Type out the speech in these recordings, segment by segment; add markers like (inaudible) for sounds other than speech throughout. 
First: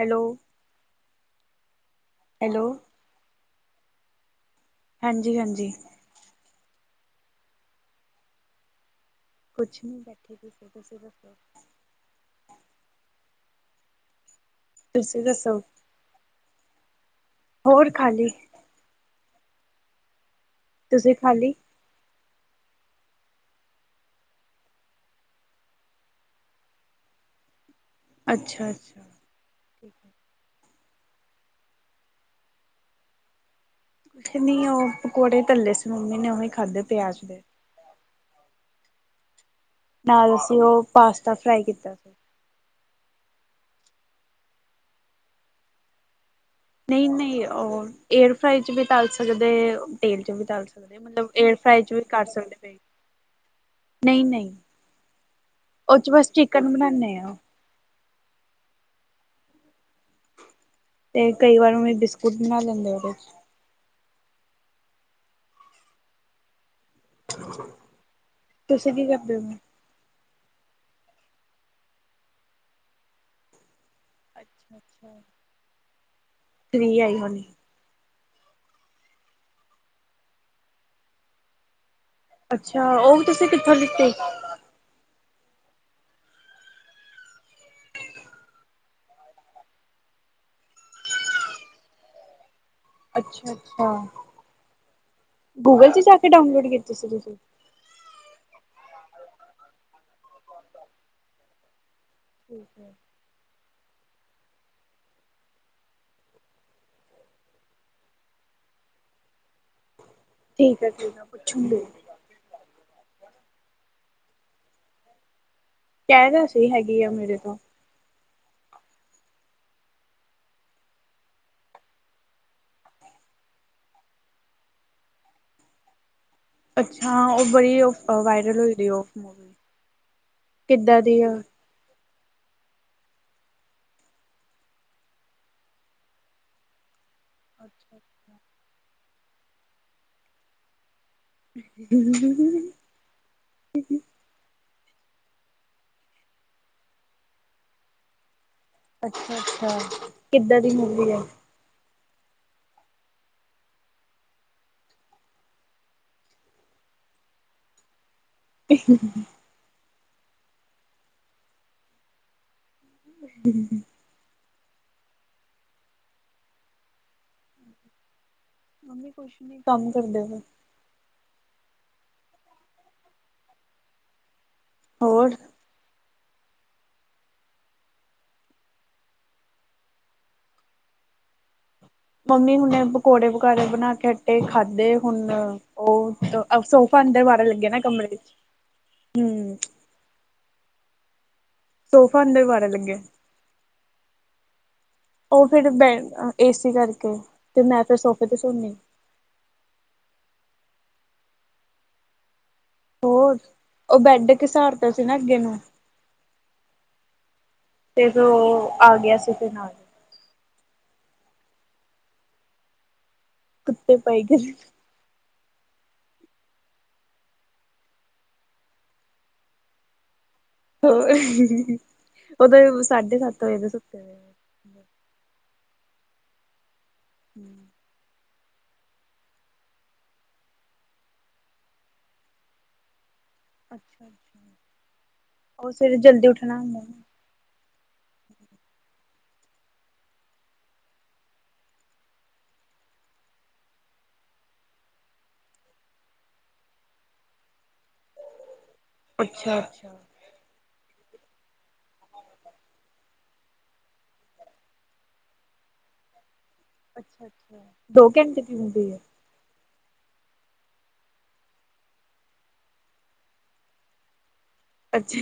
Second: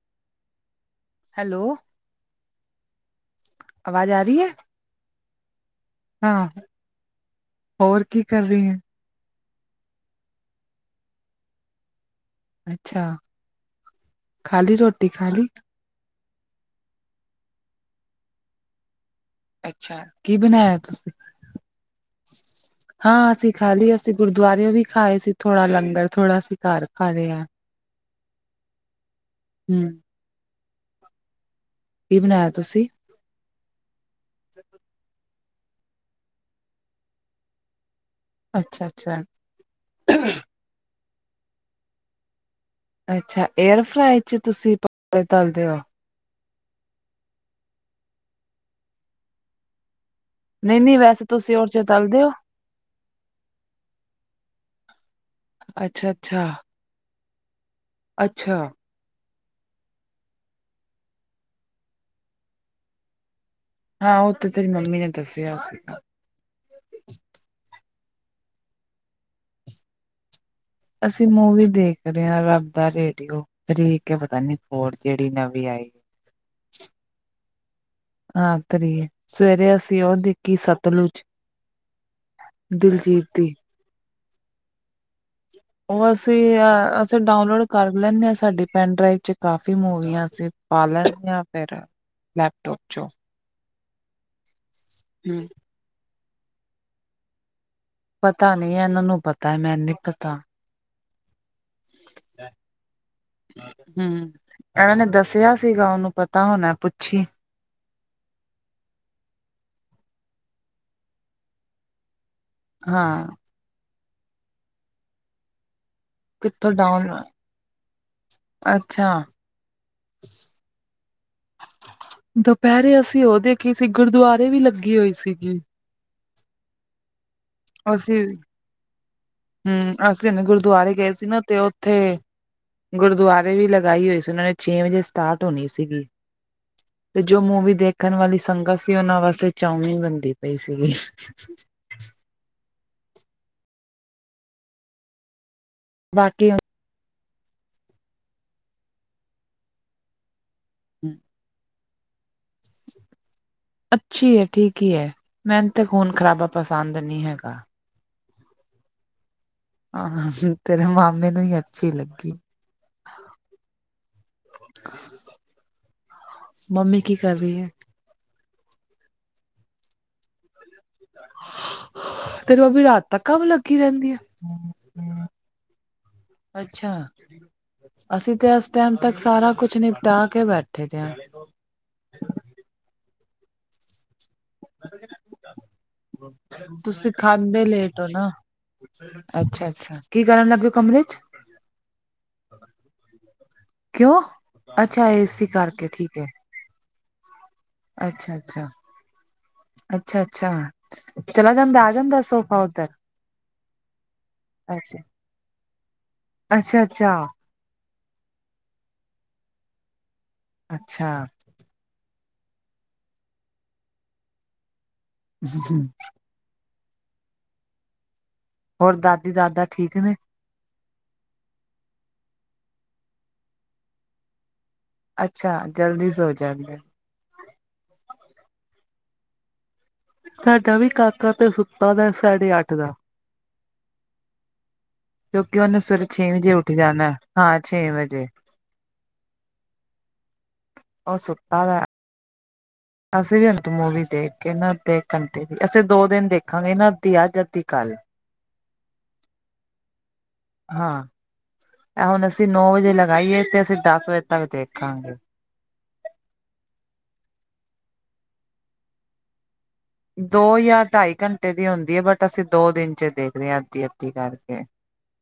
Hello. Hello. Hello. ਆਵਾਜ਼ ਆ ਰਹੀ ਹੈ। ਹਾਂਜੀ -ਹਾਂਜੀ। ਹਾਂ, ਹੋਰ ਕੀ ਕਰ ਰਹੀ ਹੈ। ਕੁਛ ਨਹੀਂ ਬੈਠੀ ਪਈ ਸੀ ਤੁਸੀਂ ਦੱਸੋ। ਅੱਛਾ। ਖਾਲੀ ਰੋਟੀ ਤੁਸੀਂ ਖਾਲੀ? ਦੱਸੋ ਹੋਰ ਖਾਲੀ ਅੱਛਾ, ਕੀ ਬਣਾਇਆ। ਤੁਸੀਂ ਖਾਲੀ। ਹਾਂ ਅਸੀਂ ਖਾ ਲਈ ਅਸੀਂ ਗੁਰਦੁਆਰੇ ਵੀ ਖਾਏ ਸੀ ਥੋੜਾ ਲੰਗਰ ਥੋੜਾ ਅਸੀਂ ਘਰ ਖਾ ਲੲਇਆ। ਅੱਛਾ- ਅੱਛਾ ਹਮ ਕੁਛ ਕੀ ਬਣਾਇਆ ਤੁਸੀਂ? ਕਹਿੰਨੀ ਆ ਉਹ ਪਕੌੜੇ ਤੱਲੇ ਸੀ ਮੰਮੀ ਨੇ ਉਹੀ ਖਾਧੇ ਪਿਆਜ ਦੇ। ਅੱਛਾ -ਅੱਛਾ। ਨਾਲ ਅਸੀਂ ਉਹ ਪਾਸਤਾ ਫਰਾਈ ਕੀਤਾ ਸੀ। ਅੱਛਾ, ਏਅਰ ਫਰਾਈ ਚ ਤੁਸੀਂ ਪਕੋੜੇ ਤਲਦੇ ਹੋ? ਨਹੀਂ- ਨਹੀਂ ਉਹ ਏਅਰ ਫਰਾਈ ਚ ਵੀ ਤਲ ਸਕਦੇ ਤੇਲ ਚ ਵੀ ਤਲ ਸਕਦੇ ਨਹੀਂ-ਨਹੀਂ ਔ ਵੈਸੇ ਮਤਲਬ ਏਅਰ ਤੁਸੀਂ ਉਹ ਫਰਾਈ ਚ ਵੀ ਤਲਦੇ ਕਰ ਹੋ? ਸਕਦੇ ਪਏ। ਨਹੀਂ- ਨਹੀਂ ਉਹਦੇ ਚ ਬਸ ਅੱਛਾ-ਅੱਛਾ, ਅੱਛਾ। ਚਿਕਨ ਬਣਾਨੇ ਆ। ਅੱਛਾ। ਤੇ ਕਈ ਵਾਰ ਉਹ ਬਿਸਕੁਟ ਬਣਾ ਲੈਂਨੇ ਆ ਉਦੇ ਚ। ਹਾਂ, ਉਹ ਤੇ ਤੇਰੀ ਮੰਮੀ ਨੇ ਦੱਸਿਆ ਸੀਗਾ। ਤੁਸੀਂ ਕੀ ਕਰਦੇ ਪਏ ਓ? ਅਸੀਂ ਮੂਵੀ ਦੇਖ ਰਹੇ ਹਾਂ ਰੱਬ ਦਾ ਰੇਡੀਓ ਥ੍ਰੀ ਕੇ ਪਤਾ ਨੀ ਅੱਛਾ ਫੋਰ ਜਿਹੜੀ ਨਵੀਂ ਆਈ। ਥ੍ਰੀ ਆਈ ਹੋਣੀ। ਹਾਂ, ਥ੍ਰੀ ਸਵੇਰੇ ਅਸੀਂ ਉਹ ਦੇਖੀ ਸਤਲੁੱਜ। ਅੱਛਾ, ਉਹ ਵੀ ਤੁਸੀਂ ਦੀ ਕਿੱਥੋਂ ਲਿੱਤੇ? ਉਹ ਅਸੀਂ ਅਸੀਂ ਡਾਊਨਲੋਡ ਕਰ ਲੈਂਦੇ ਹਾਂ, ਸਾਡੀ ਪੈਨ ਡਰਾਈਵ ਚ ਕਾਫੀ ਮੂਵੀਆਂ ਸੀ। ਪਾ ਲੈਣ ਹਾ ਫਿਰ ਲੈਪਟੋਪ ਚੋਂ। ਅੱਛਾ- ਅੱਛਾ। ਹੰਮ ਗੂਗਲ 'ਚ ਜਾ ਕੇ ਡਾਊਨਲੋਡ ਕੀਤੀ ਸੀ ਤੁਸੀਂ? ਪਤਾ ਨੀ, ਇਹਨਾਂ ਨੂੰ ਪਤਾ ਮੈਨੇ ਨੀ ਪਤਾ। ਠੀਕ ਹੈ। ਹੂੰ, ਇਹਨਾਂ ਨੇ ਦੱਸਿਆ ਸੀਗਾ ਉਹਨੂੰ ਪਤਾ ਹੋਣਾ ਪੁੱਛੀ। ਠੀਕ ਐ -ਠੀਕ ਐ ਪੁੱਛੂੰਗੀ। ਹਾਂ। ਕਹਿ ਰਿਹਾ ਸੀ ਕਿੱਥੋਂ ਹੈਗੀ ਡਾਊਨ ਆ ਲੋਡ? ਮੇਰੇ ਤੋਂ ਅੱਛਾ! (inaudible) ਦੁਪੇਰੇ ਅਸੀਂ ਓ ਦੇਖੀ ਸੀ ਗੁਰਦਵਾਰੇ ਵੀ ਲੱਗੀ ਹੋਈ ਸੀਗੀ। ਅੱਛਾ ਉਹ ਬੜੀ ਅਸੀਂ ਵਾਇਰਲ ਉਹ ਦੀ ਏ ਉਹ ਮੂਵੀ। ਹਮ ਅਸੀਂ ਹੁਣੇ ਗੁਰਦੁਆਰੇ ਕਿੱਦਾਂ ਗਏ ਦੀ ਸੀ ਆ ਨਾ ਤੇ ਉੱਥੇ ਗੁਰਦਵਾਰੇ ਵੀ ਲਗਾਈ ਓਈ ਸੀ, ਉਨਾਂ ਨੇ ਛੇ ਵਜੇ ਸਟਾਰਟ ਹੋਣੀ ਸੀਗੀ। ਤੇ ਜੋ ਮੂਵੀ ਅੱਛਾ। ਦੇਖਣ ਵਾਲੀ ਸੰਗਤ ਸੀ, ਉਨਾਂ ਵਾਸਤੇ ਚਉਂਮੀਣ ਬਣਦੀ ਪਈ ਸੀਗੀ (unintelligible) (unintelligible) ਬਾਕੀ ਅੱਛਾ-ਅੱਛਾ, ਕਿੱਦਾਂ ਦੀ ਮੂਵੀ ਏ? (inaudible) ਅੱਛੀ ਏ, ਠੀਕ ਈ ਏ ਮੈਨੂੰ ਤੇ ਖ਼ੂਨ ਖਰਾਬਾ ਪਸੰਦ ਨੀ ਹੈਗਾ। (unintelligible) ਆ ਤੇਰੇ ਮਾਮੇ ਨੂੰ ਈ ਅੱਛੀ ਲੱਗੀ। (inaudible) ਮੰਮੀ ਕੀ ਕਰ ਰੀ ਏ? ਮੰਮੀ ਕੁਸ਼ ਨੀ ਕੰਮ ਕਰਦੇਪ ਪਏ। (unintelligible) ਤੇਰੀ (unintelligible) ਰਾਤ ਤੱਕ ਕੰਮ ਲੱਗੀ ਰੈਂਦੀ ਏ? ਹੋਰ? ਅੱਛਾ। ਅਸੀਂ ਤੇ ਏਸ ਟੈਮ ਤੱਕ ਸਾਰਾ ਕੁਛ ਨਿਪਟਾ ਕੇ ਬੈਠੇ ਦੇ ਆਂ। ਪੰਮੀ ਹੁਣੇ ਪਕੌੜੇ-ਪਕਾੜੇ ਬਣਾ ਕੇ ਇਹ ਖਾਧੇ ਹੁਣ, ਉਹ ਸੋਫਾ ਤੁਸੀਂ ਅੰਦਰ ਵਾੜਨ ਖਾਂਦੇ ਲੱਗੇ ਨਾ ਲੇਟ ਕਮਰੇ ਹੋ ਵਿੱਚ। ਅੱਛਾ ਅੱ ਕੀ ਕਰਨ ਲੱਗੇ ਓ ਕਮਰੇ 'ਚ? ਸੋਫਾ ਅੰਦਰ ਵਾੜਨ ਲੱਗੇ ਆ। ਕਿਉਂ ਅੱਛਾ (inaudible) ਉਹ ਏਸੀ ਫਿਰ ਬ ਕਰਕੇ ਏ ਸੀ ਕਰਕੇ। ਤੇ ਮੈਂ ਫਿਰ ਸੋਫੇ ਤੇ ਅੱਛਾ-ਅੱਛਾ, ਸੋਨੀ ਅੱਛਾ-ਅੱਛਾ ਚਲਾ ਜਾਂਦਾ ਆ ਜਾਂਦਾ ਸੋਫਾ। ਹੋਰ, ਉਹ ਬੈੱਡ ਕਿਸਾਰਤਾ ਸੀ ਨਾ ਅੱਗੇ ਨੂੰ। ਅੱਛਾ-ਅੱਛਾ। ਤੇ ਫੇਰ ਉਹ ਆ ਗਿਆ ਸੀ ਤੇ ਨਾਲ ਅੱਛਾ। ਕੁੱਤੇ ਪਾਈ ਗੇ। (unintelligible) ਹੋਰ ਦਾਦੀ-ਦਾਦਾ ਠੀਕ ਨੇ? ਹੋਰ, ਉਹ ਤੇ ਸਾਢੇ-ਸੱਤ ਵਜੇ ਦੇ ਸੁੱਤੇ ਹੋਏ ਨੇ। ਅੱਛਾ ਜਲਦੀ ਸੌਂ ਜਾਂਦੇ ਨੇ। (inaudible) ਸਾਡਾ ਵੀ ਕਾਕਾ ਤੇ ਸੁੱਤਾ ਦਾ ਸਾਢੇ ਅੱਠ ਦਾ। ਅੱਛਾ ਕਿਉਂਕਿ ਉਹ ਉਨੇ ਸਵੇਰੇ ਜਲਦੀ ਛੇ ਵਜੇ ਉੱਠਣਾ ਉੱਠ ਹੁੰਦਾ ਜਾਣਾ ਨਾ ਹਾਂ ਛੇ ਵਜੇ। ਉਹ ਸੁੱਤਾ ਵਾ। (inaudible) ਅਸੀਂ ਵੀ ਅੰਤ ਮੂਵੀ ਦੇਖ ਕੇ ਨਾ ਅੱਧੇ ਘੰਟੇ ਦੀ ਅਸੀਂ ਦੋ ਦਿਨ ਦੇਖਾਂਗੇ ਇਹਨਾਂ ਅੱਧੀ ਅੱਜ ਅੱਧੀ ਕੱਲ੍ਹ। ਅੱਛਾ ਹਾਂ, ਐ ਹੁਣ ਅਸੀਂ ਨੌ ਵਜੇ ਲਗਾਈ ਏ ਤੇ ਅਸੀਂ ਦੱਸ ਵਜੇ ਤੱਕ ਦੇਖਾਂਗੇ। ਅੱਛਾ-ਅੱਛਾ ਦੋ ਘੰਟੇ ਦੀ ਹੁੰਦੀ ਆ? ਦੋ ਜਾਂ ਢਾਈ ਘੰਟੇ ਦੀ ਹੁੰਦੀ ਏ ਬਟ ਅਸੀਂ ਦੋ ਦਿਨ 'ਚ ਦੇਖਦੇ ਹਾਂ ਅੱਧੀ-ਅੱਧੀ ਕਰਕੇ। ਅੱਛਾ।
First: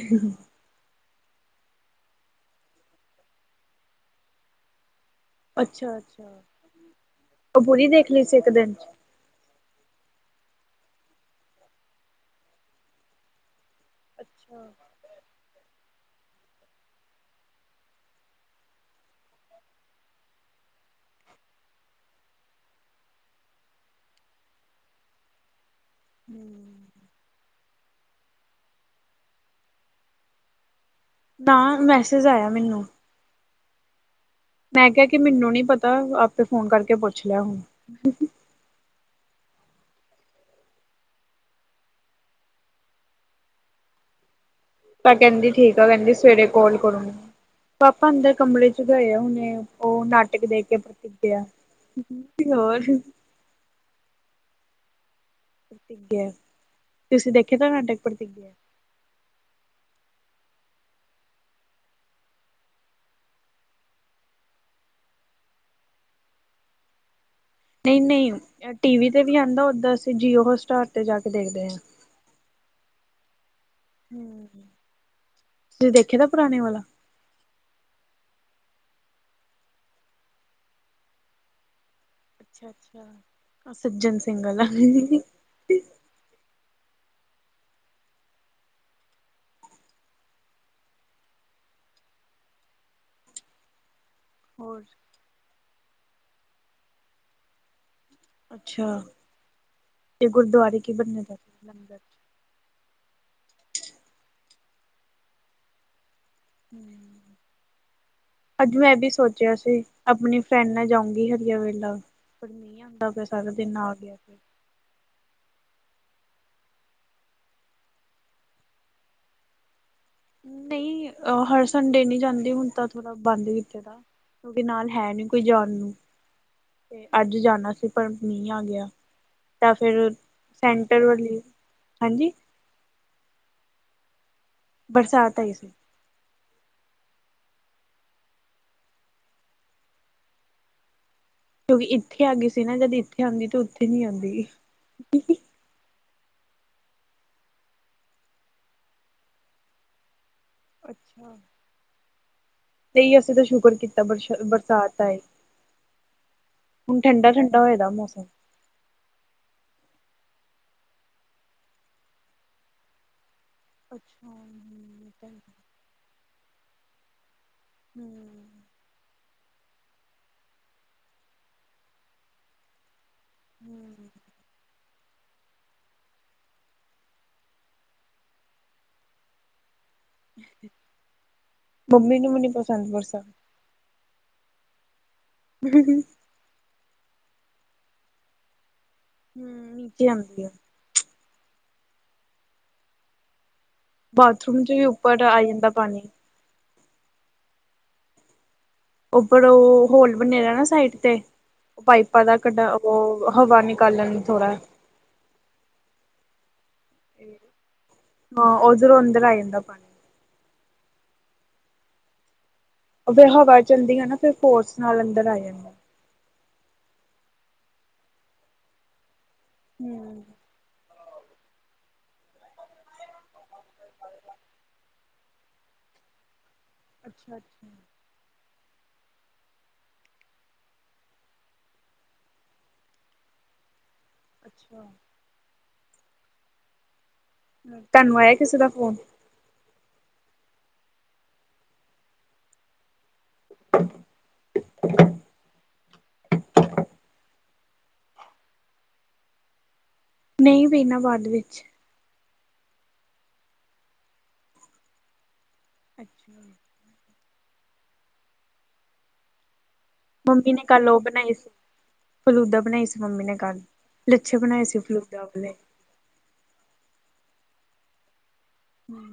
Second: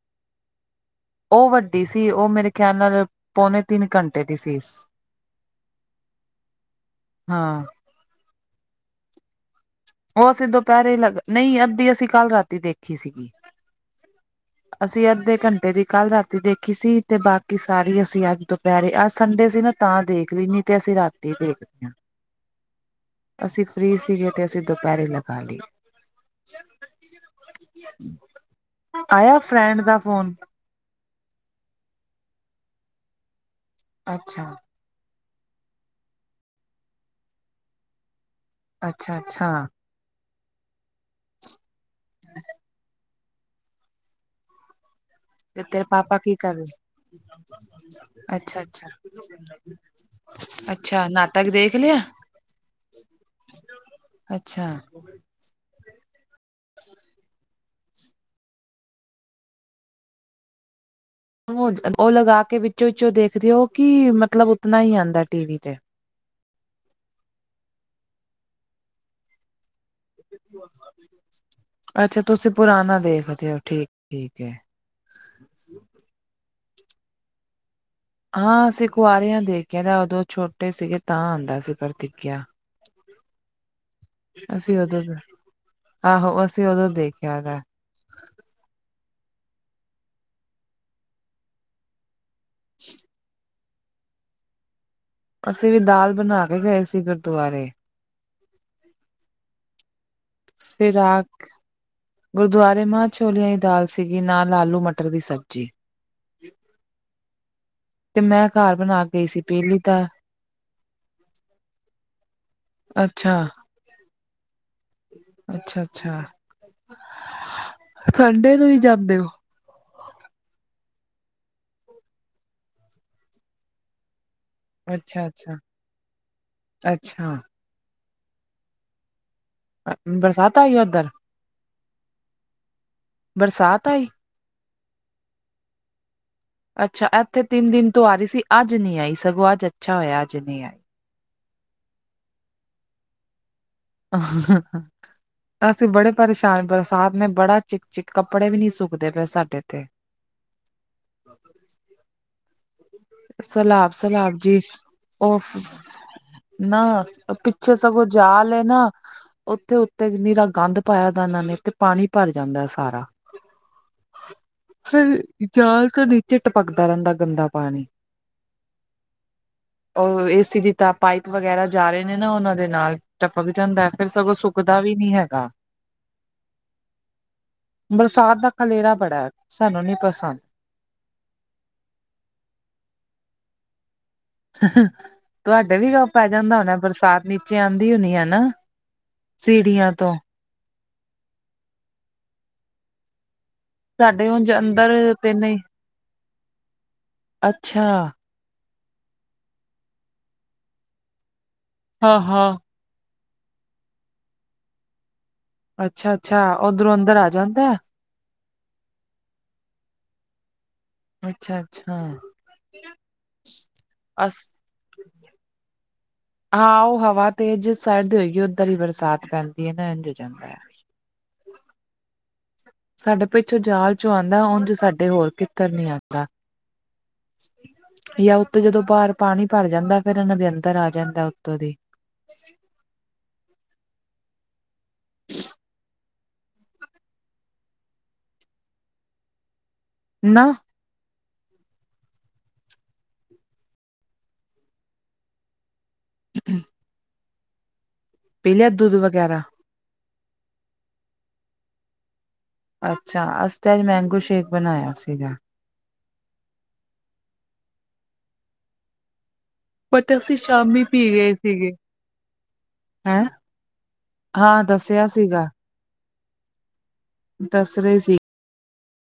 ਉਹ ਵੱਡੀ ਸੀ ਉਹ ਮੇਰੇ ਖਿਆਲ ਨਾਲ ਪੌਨੇ ਤਿੰਨ ਘੰਟੇ ਦੀ ਸੀ। ਅੱਛਾ-ਅੱਛਾ, ਹਾਂ ਉਹ ਪੂਰੀ ਦੇਖ ਲੀ ਸੀ ਇੱਕ ਦਿਨ 'ਚ? ਉਹ ਅਸੀਂ ਦੁਪਹਿਰੇ ਲੱਗ ਨਹੀਂ ਅੱਧੀ ਅਸੀਂ ਕੱਲ੍ਹ ਰਾਤੀ ਦੇਖੀ ਸੀਗੀ। ਅੱਛਾ ਅਸੀਂ ਅੱਧੇ ਘੰਟੇ ਦੀ ਕੱਲ੍ਹ ਰਾਤੀ ਦੇਖੀ ਸੀ ਤੇ ਬਾਕੀ ਸਾਰੀ ਅਸੀਂ ਅੱਜ ਤੋਂ ਦੁਪਹਿਰੇ ਅੱਜ ਸੰਡੇ ਸੀ ਨਾ ਤਾਂ ਦੇਖ ਲਈ ਨੀ ਤੇ ਅਸੀਂ ਰਾਤੀ ਦੇਖਦੇ ਹਾਂ। ਅਸੀਂ ਫਰੀ ਸੀਗੇ ਤੇ ਅਸੀਂ ਦੁਪਹਿਰੇ ਲਗਾ ਲੀ। ਹੂੰ (unintelligible) ਆਇਆ ਫਰੈਂਡ ਦਾ ਫੋਨ? ਨਾ ਮੈਸੇਜ ਆਇਆ ਮੈਨੂੰ। ਅੱਛਾ ਮੈਂ ਕਿਹਾ ਕਿ ਮੈਨੂੰ ਨੀ ਪਤਾ ਆਪੇ ਫੋਨ ਕਰਕੇ ਪੁੱਛ ਲਿਆ ਹੋਊ। ਅੱਛਾ-ਅੱਛਾ। (unintelligible) ਤਾਂ ਕਹਿੰਦੀ ਤੇ ਠੀਕ ਤੇਰੇ ਆ ਕਹਿੰਦੀ ਪਾਪਾ ਕੀ ਸਵੇਰੇ ਕਰ ਕੋਲ ਰਹੇ ਕਰੂੰਗੀ ਪਾਪਾ ਅੰਦਰ ਅੱਛਾ ਕਮਰੇ ਚ ਅੱਛਾ ਗਏ ਆ ਹਨੇ ਉਹ ਨਾਟਕ ਦੇਖ ਕੇ ਅੱਛਾ ਪ੍ਰਤੀਗਿਆ ਨਾਟਕ ਦੇਖ ਲਿਆ ਯਾਰ ਅੱਛਾ ਪ੍ਰਤਿਗਿਆ, ਤੁਸੀਂ ਦੇਖਿਆ ਦਾ ਨਾਟਕ ਪ੍ਰਤਿਗਿਆ ਉਹ ਲਗਾ ਕੇ ਵਿੱਚੋ ਵਿਚੋ ਦੇਖਦੇ ਓ ਕੀ ਮਤਲਬ ਉਤਨਾ ਹੀ ਆਂਦਾ ਟੀ ਵੀ ਤੇ ਨਈ ਨਈ ਟੀ ਵੀ ਤੇ ਵੀ ਆਂਦਾ ਓਦਾਂ ਅਸੀਂ ਜੀਓ ਹੋ ਸਟਾਰ ਤੇ ਜਾ ਕੇ ਦੇਖਦੇ ਆ ਅੱਛਾ ਤੁਸੀਂ ਪੁਰਾਣਾ ਦੇਖਦੇ ਹੋ ਠੀਕ-ਠੀਕ ਹੂੰ ਐ ਤੁਸੀਂ ਦੇਖੇ ਦਾ ਪੁਰਾਣੇ ਵਾਲਾ ਹਾਂ ਅਸੀਂ ਕੁਆਰੀਆਂ ਦੇਖਿਆ ਤਾਂ ਉਦੋਂ ਛੋਟੇ ਸੀਗੇ ਤਾਂ ਆਂਦਾ ਸੀ ਪ੍ਰਤੀ ਅੱਛਿਆ ਅੱਛਿਆ ਆਹ ਸੱਜਣ ਸਿੰਘ ਆਲਾ ਅਸੀਂ ਉਦੋਂ ਆਹੋ ਅਸੀਂ ਉਦੋਂ ਦੇਖਿਆਂ ਗਾ (inaudible) ਹੋਰ ਅਸੀਂ ਵੀ ਦਾਲ ਬਣਾ ਕੇ ਗਏ ਸੀ ਗੁਰਦੁਆਰੇ। ਅੱਛਾ ਤੇ ਗੁਰਦੁਆਰੇ ਕੀ ਫਿਰ ਆ ਬਨਿਆ ਤੇ ਲੰਗਰ ਗੁਰਦੁਆਰੇ ਮਾਂਹ ਛੋਲਿਆਂ ਦੀ ਦਾਲ ਸੀਗੀ ਨਾਲ ਆਲੂ ਮਟਰ ਦੀ ਸਬਜ਼ੀ ਹੂੰ ਤੇ ਅੱਜ ਘਰ ਮੈਂ ਬਣਾ ਵੀ ਕੇ ਗਈ ਸੋਚਿਆ ਪੀਲੀ ਸੀ ਦਾਲ ਆਪਣੀ ਫਰੈਂਡ ਨਾਲ ਜਾਊਗੀ ਹਰੀਆ ਵੇਲਾ ਮੀਂਹ ਆਂਦਾ ਪਿਆ ਅੱਛਾ ਸਾਰਾ ਦਿਨ ਆ ਗਿਆ ਫੇਰ ਅੱਛਾ ਅੱਛਾ, ਸੰਡੇ ਨੂੰ ਹੀ ਜਾਂਦੇ ਹੋ? ਨਈ ਹਰ ਸੰਡੇ ਨਹੀਂ ਜਾਂਦੀ ਹੁਣ ਤਾਂ ਥੋੜ੍ਹਾ ਬੰਦ ਕੀਤੇ ਦਾ ਕਿਉਂਕਿ ਨਾਲ ਹੈ ਨੀ ਅੱਛਾ ਕੋਈ ਅੱਛਾ ਜਾਣ ਨੂੰ, ਤੇ ਅੱਛਾ ਅੱਜ ਜਾਣਾ ਸੀ। ਪਰ ਮੀਂਹ ਆ ਗਿਆ ਤਾਂ ਫੇਰ ਬਰਸਾਤ ਆਈ ਸੈਂਟਰ ਉੱਧਰ ਵਾਲੀ, ਹਾਂਜੀ ਬਰਸਾਤ ਆਈ? ਬਰਸਾਤ ਆਈ ਸੀ। ਅੱਛਾ ਐਥੇ ਤਿੰਨ ਦਿਨ ਤੋਂ ਆ ਰੀ ਸੀ ਅੱਜ ਨੀ ਆਈ ਸਗੋਂ ਅੱਜ ਅੱਛਾ ਹੋਇਆ ਅੱਜ ਨੀਂ ਆਈ। ਕਿਉਂਕਿ ਇੱਥੇ ਆ ਗਈ ਸੀ ਨਾ ਜਦੀ (unintelligible) ਤੇ ਉਥੇ ਨੀ ਆਂਦੀ (unintelligible) ਅਸੀਂ ਬੜੇ ਪਰੇਸ਼ਾਨ ਬਰਸਾਤ ਨੇ ਬੜਾ ਚਿੱਕ ਚਿੱਕ ਕੱਪੜੇ ਵੀ ਨੀ ਸੁੱਕਦੇ ਪਏ ਸਾਡੇ ਤੇ ਅੱਛਾ ਨਈ ਅਸੀਂ ਤਾਂ ਸ਼ੁਕਰ ਸਲਾਬ ਕੀਤਾ ਬਰ ਸਲਾਬ ਜੀ ਬਰਸਾਤ ਆਈ। ਉਹ ਨਾ ਪਿੱਛੋ ਸਗੋਂ ਜਾਲ ਏ ਨਾ ਉੱਥੇ ਉੱਤੇ ਨੀਰਾ ਗੰਦ ਪਾਇਆ ਦਾ ਨਾ ਇਨਾਂ ਨੇ ਤੇ ਪਾਣੀ ਭਰ ਜਾਂਦਾ ਸਾਰਾ ਅੱਛਾ ਹੂੰ ਫੇਰ ਜਾਲ ਤੋਂ ਨੀਚੇ ਟਪਕਦਾ ਰਹਿੰਦਾ ਗੰਦਾ ਪਾਣੀ। ਹੂੰ ਉਹ ਏ ਸੀ ਦੀ ਤਾਂ ਪਾਈਪ ਵਗੈਰਾ ਜਾ ਰਹੇ ਨੇ ਨਾ ਉਨਾਂ ਦੇ ਨਾਲ ਟਪਕ ਜਾਂਦੈ ਹੂੰ ਫੇਰ ਸਗੋਂ ਸੁੱਕ ਦਾ ਵੀ ਨੀ ਹੈਗਾ। ਬਰਸਾਤ ਦਾ ਖਲੇਰਾ ਬੜਾ ਐ ਸਾਨੂੰ ਨੀ ਪਸੰ ਮੰਮੀ ਨੂੰ ਵੀ ਨੀ ਪਸੰਦ ਬਰਸਾ ਤੁਹਾਡੇ ਵੀ ਹੂੰ ਗਾ ਪੈ ਜਾਂਦਾ ਹੋਣਾ ਬਰਸਾਤ ਨੀਚੇ ਆਂਦੀ ਹੋਣੀ ਆ ਨਾ? ਹੂੰ ਸੀੜੀਆਂ ਨੀਚੇ ਤੋਂ ਆਂਦੀ ਆ। ਸਾਡੇ ਉਝ ਬਾਥਰੂਮ ਚ ਵੀ ਅੰਦਰ ਉੱਪਰ ਤੇ ਆਈ ਨਹੀਂ ਜਾਂਦਾ ਪਾਣੀ ਅੱਛਾ ਉਪਰੋ ਹੋਲ ਬਨੇ ਵੇ ਆ ਨਾ ਸਾਈਡ ਤੇ ਹਾਂ ਪਾਈਪਾਂ ਦਾ ਹਾਂ ਕੱਢਾ ਓ ਹਵਾ ਨਿਕਾਲਣ ਨੂੰ ਥੋੜ੍ਹਾ ਅੱਛਾ-ਅੱਛਾ ਓਧਰੋਂ ਅੰਦਰ ਆ ਜਾਂਦੈ। ਹਾਂ ਓਜਰੋਂ ਅੰਦਰ ਆ ਜਾਂਦਾ ਪਾਣੀ। ਅੱਛਾ-ਅੱਛਾ ਓ ਫੇਰ ਹਵਾ ਚੱਲਦੀ ਆ ਨਾ ਫਿਰ ਫੋਰਸ ਨਾਲ ਅੰਦਰ ਆ ਜਾਂਦਾ। ਹਾਂ ਓ ਹਵਾ ਤੇ ਜਿਸ ਸਾਈਡ ਦੀ ਹੋਏਗੀ ਉੱਧਰ ਈ ਬਰਸਾਤ ਪੈਂਦੀ ਐ ਨਾ ਇੰਝ ਹੋ ਹੂੰ ਜਾਂਦੈ। ਸਾਡੇ ਪਿੱਛੋਂ ਜਾਲ ਚੋਂ ਔਂਦਾ ਉਝ ਸਾਡੇ ਹੋਰ ਕਿਤਰ ਨੀ ਆਂਦਾ। ਅੱਛਾ-ਅੱਛਾ ਯਾਂ ਉੱਤੋਂ ਜਦੋਂ ਬਾਰ ਪਾਣੀ ਭਰ ਜਾਂਦਾ ਫਿਰ ਏਨਾਂ ਦੇ ਅੰਦਰ ਆ ਜਾਂਦਾ ਉੱਤੋਂ ਦੀ। ਅੱਛਾ। ਤਾਂਨੂੰ ਆਇਆ ਕਿਸੇ ਦਾ ਫੋਨ? ਨਾ। (inaudible) (inaudible) ਪੀਲਿਆ ਦੁੱਧ ਵਗੈਰਾ? ਨਈ ਪੀਨਾ ਬਾਦ ਵਿੱਚ। ਅੱਛਾ ਅਸੀ ਤੇ ਅੱਜ ਮੈਂਗੋ ਸ਼ੇਕ ਬਣਾਇਆ ਸੀਗਾ। (inaudible) ਬਟ ਅਸੀਂ ਮੰਮੀ ਨੇ ਸ਼ਾਮੀ ਕੱਲ੍ਹ ਓ ਪੀ ਗਏ ਬਣਾਏ ਸੀਗੇ ਫਲੂਦਾ ਬਣਾਈ ਸੀ ਮੰਮੀ ਹੈਂ ਨੇ ਕੱਲ, ਲੱਛੇ ਹਾਂ ਬਣਾਏ ਸੀ ਦੱਸਿਆ ਫਲੂਦਾ ਸੀਗਾ ਵਾਲੇ। ਦੱਸ ਰੇ ਸੀ ਹੂੰ।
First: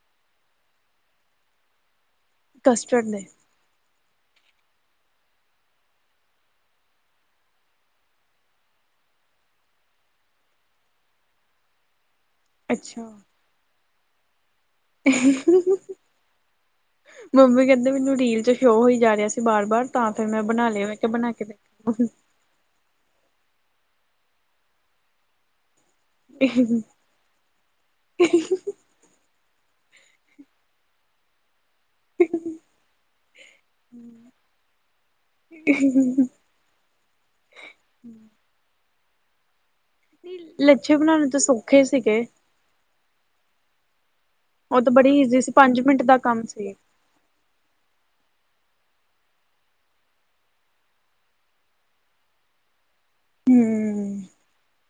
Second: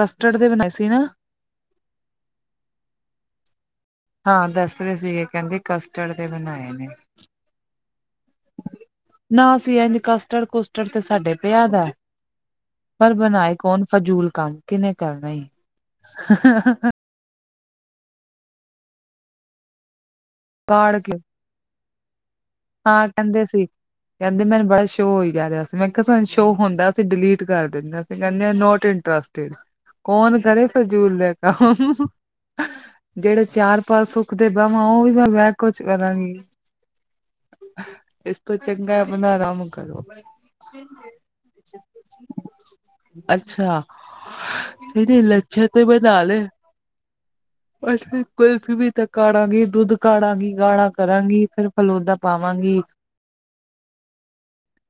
ਕਸਟਡ ਦੇ ਬਣਾਏ ਸੀ ਨਾ? ਕਸਟਰਡ ਨੇ। ਹਾਂ ਦੱਸ ਰੇ ਸੀਗੇ ਕੈਂਦੇ ਕਸਟਰਡ ਦੇ ਬਣਾਏ ਨੇ। ਨਾ ਅਸੀ ਇੰਜ ਕਸਟਰਡ-ਕੁਸਟਡ ਤੇ ਸਾਡੇ ਪਿਆ ਦਾ ਅੱਛਾ ਪਰ ਬਣਾਏ ਕੌਣ ਫਜੂਲ ਕੰਮ। ਕਿਹਨੇ ਕਰਨਾ ਹੀ ਮੰਮੀ ਕੈਂਦੇ ਮੈਨੂੰ ਰੀਲ ਚ ਸ਼ੋਅ ਹੋਈ ਜਾ ਰਿਆ ਸੀ ਬਾਰ ਬਾਰ ਤਾਂ ਫਿਰ ਮੈਂ ਬਣਾ ਲਿਆ ਮੈਂ ਕਿਆ ਬਣਾ ਕੇ ਦੇ (unintelligible) ਹਾਂ ਕੈਂਦੇ ਸੀ ਕੈਂਦੇ ਮੈਨੂੰ ਬੜਾ ਸ਼ੋਅ ਹੋਈ ਜਾ ਰਿਆ ਮੈਂ ਕਿਆ ਸਾਨੂੰ ਸ਼ੋ ਹੁੰਦਾ ਸੀਂ ਡਿਲੀਤਤ ਕਰ ਦਿੰਦੇ ਫਿਰ ਕੈਂਦੇ ਨੋਟ ਇੰਟਰ (unintelligible) ਕੌਣ ਕਰੇ ਫਜ਼ੂਲ ਦੇ ਕੰਮ। ਜੇੜੇ ਚਾਰ-ਪੰਜ ਸੁੱਖ ਦੇ ਬਾਮਾ ਓ ਵੀ ਮੈਂ ਐ ਕੁਛ ਕਰਾਂਗੀ। ਇਸ ਤੋਂ ਚੰਗਾ ਆਪਣਾ ਆਰਾਮ ਕਰੋ। ਨੀ ਲੱਛੇ ਬਣਾਣੇ ਤਾਂ ਸੌਖੇ ਸੀਗੇ। ਅੱਛਾ। ਓ ਤਾਂ ਬੜੀ ਇਹਦੇ ਇੰਜੀ ਸੀ ਲੱਛੇ ਪੰਜ ਮਿੰਟ ਦਾ ਕੰਮ ਸੀ। ਅਲਫੀ ਵੀ ਤਾਂ ਕਾੜਾਂਗੀ, ਦੁੱਧ ਕਾੜਾਂਗੀ ਗਾੜਾ ਕਰਾਂਗੀ ਫੇਰ ਫਲੋਦਾ ਪਾਵਾਂਗੀ ਹੂੰ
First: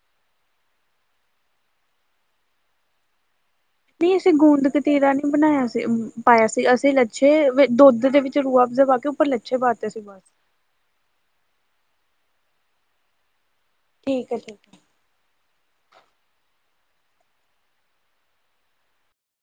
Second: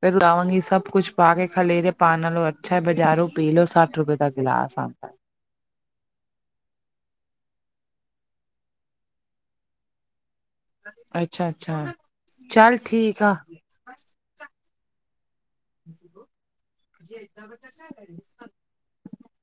ਫੇਰ ਲਵਾਂਗੀ ਸਭ ਕੁੱਛ ਪਾ ਕੇ ਖਲੇਰੇ ਪਾਣ ਨਾਲੋ ਅੱਛਾ ਏ ਬਜਾਰੋ ਪੀਲੋ ਸ ਨੀ ਅਸੀਂ ਗੂੰਦ ਕਤੀਰਾ ਨੀ ਬਣਾਇਆ ਸੀ ਪਾਇਆ ਸੀ ਅਸੀਂ ਲੱਛੇ ਦੁੱਧ ਦੇ ਵਿੱਚ ਰੂ ਅਫਜ਼ਲ ਪਾ ਕੇ ਉੱਪਰ ਲੱਛੇ ਪਾਤੇ ਸੀ ਬਸ। ਅੱਛਾ-ਅੱਛਾ ਚੱਲ ਠੀਕ ਆ। ਠੀਕ ਐ ਠੀਕ ਐ। (unintelligible)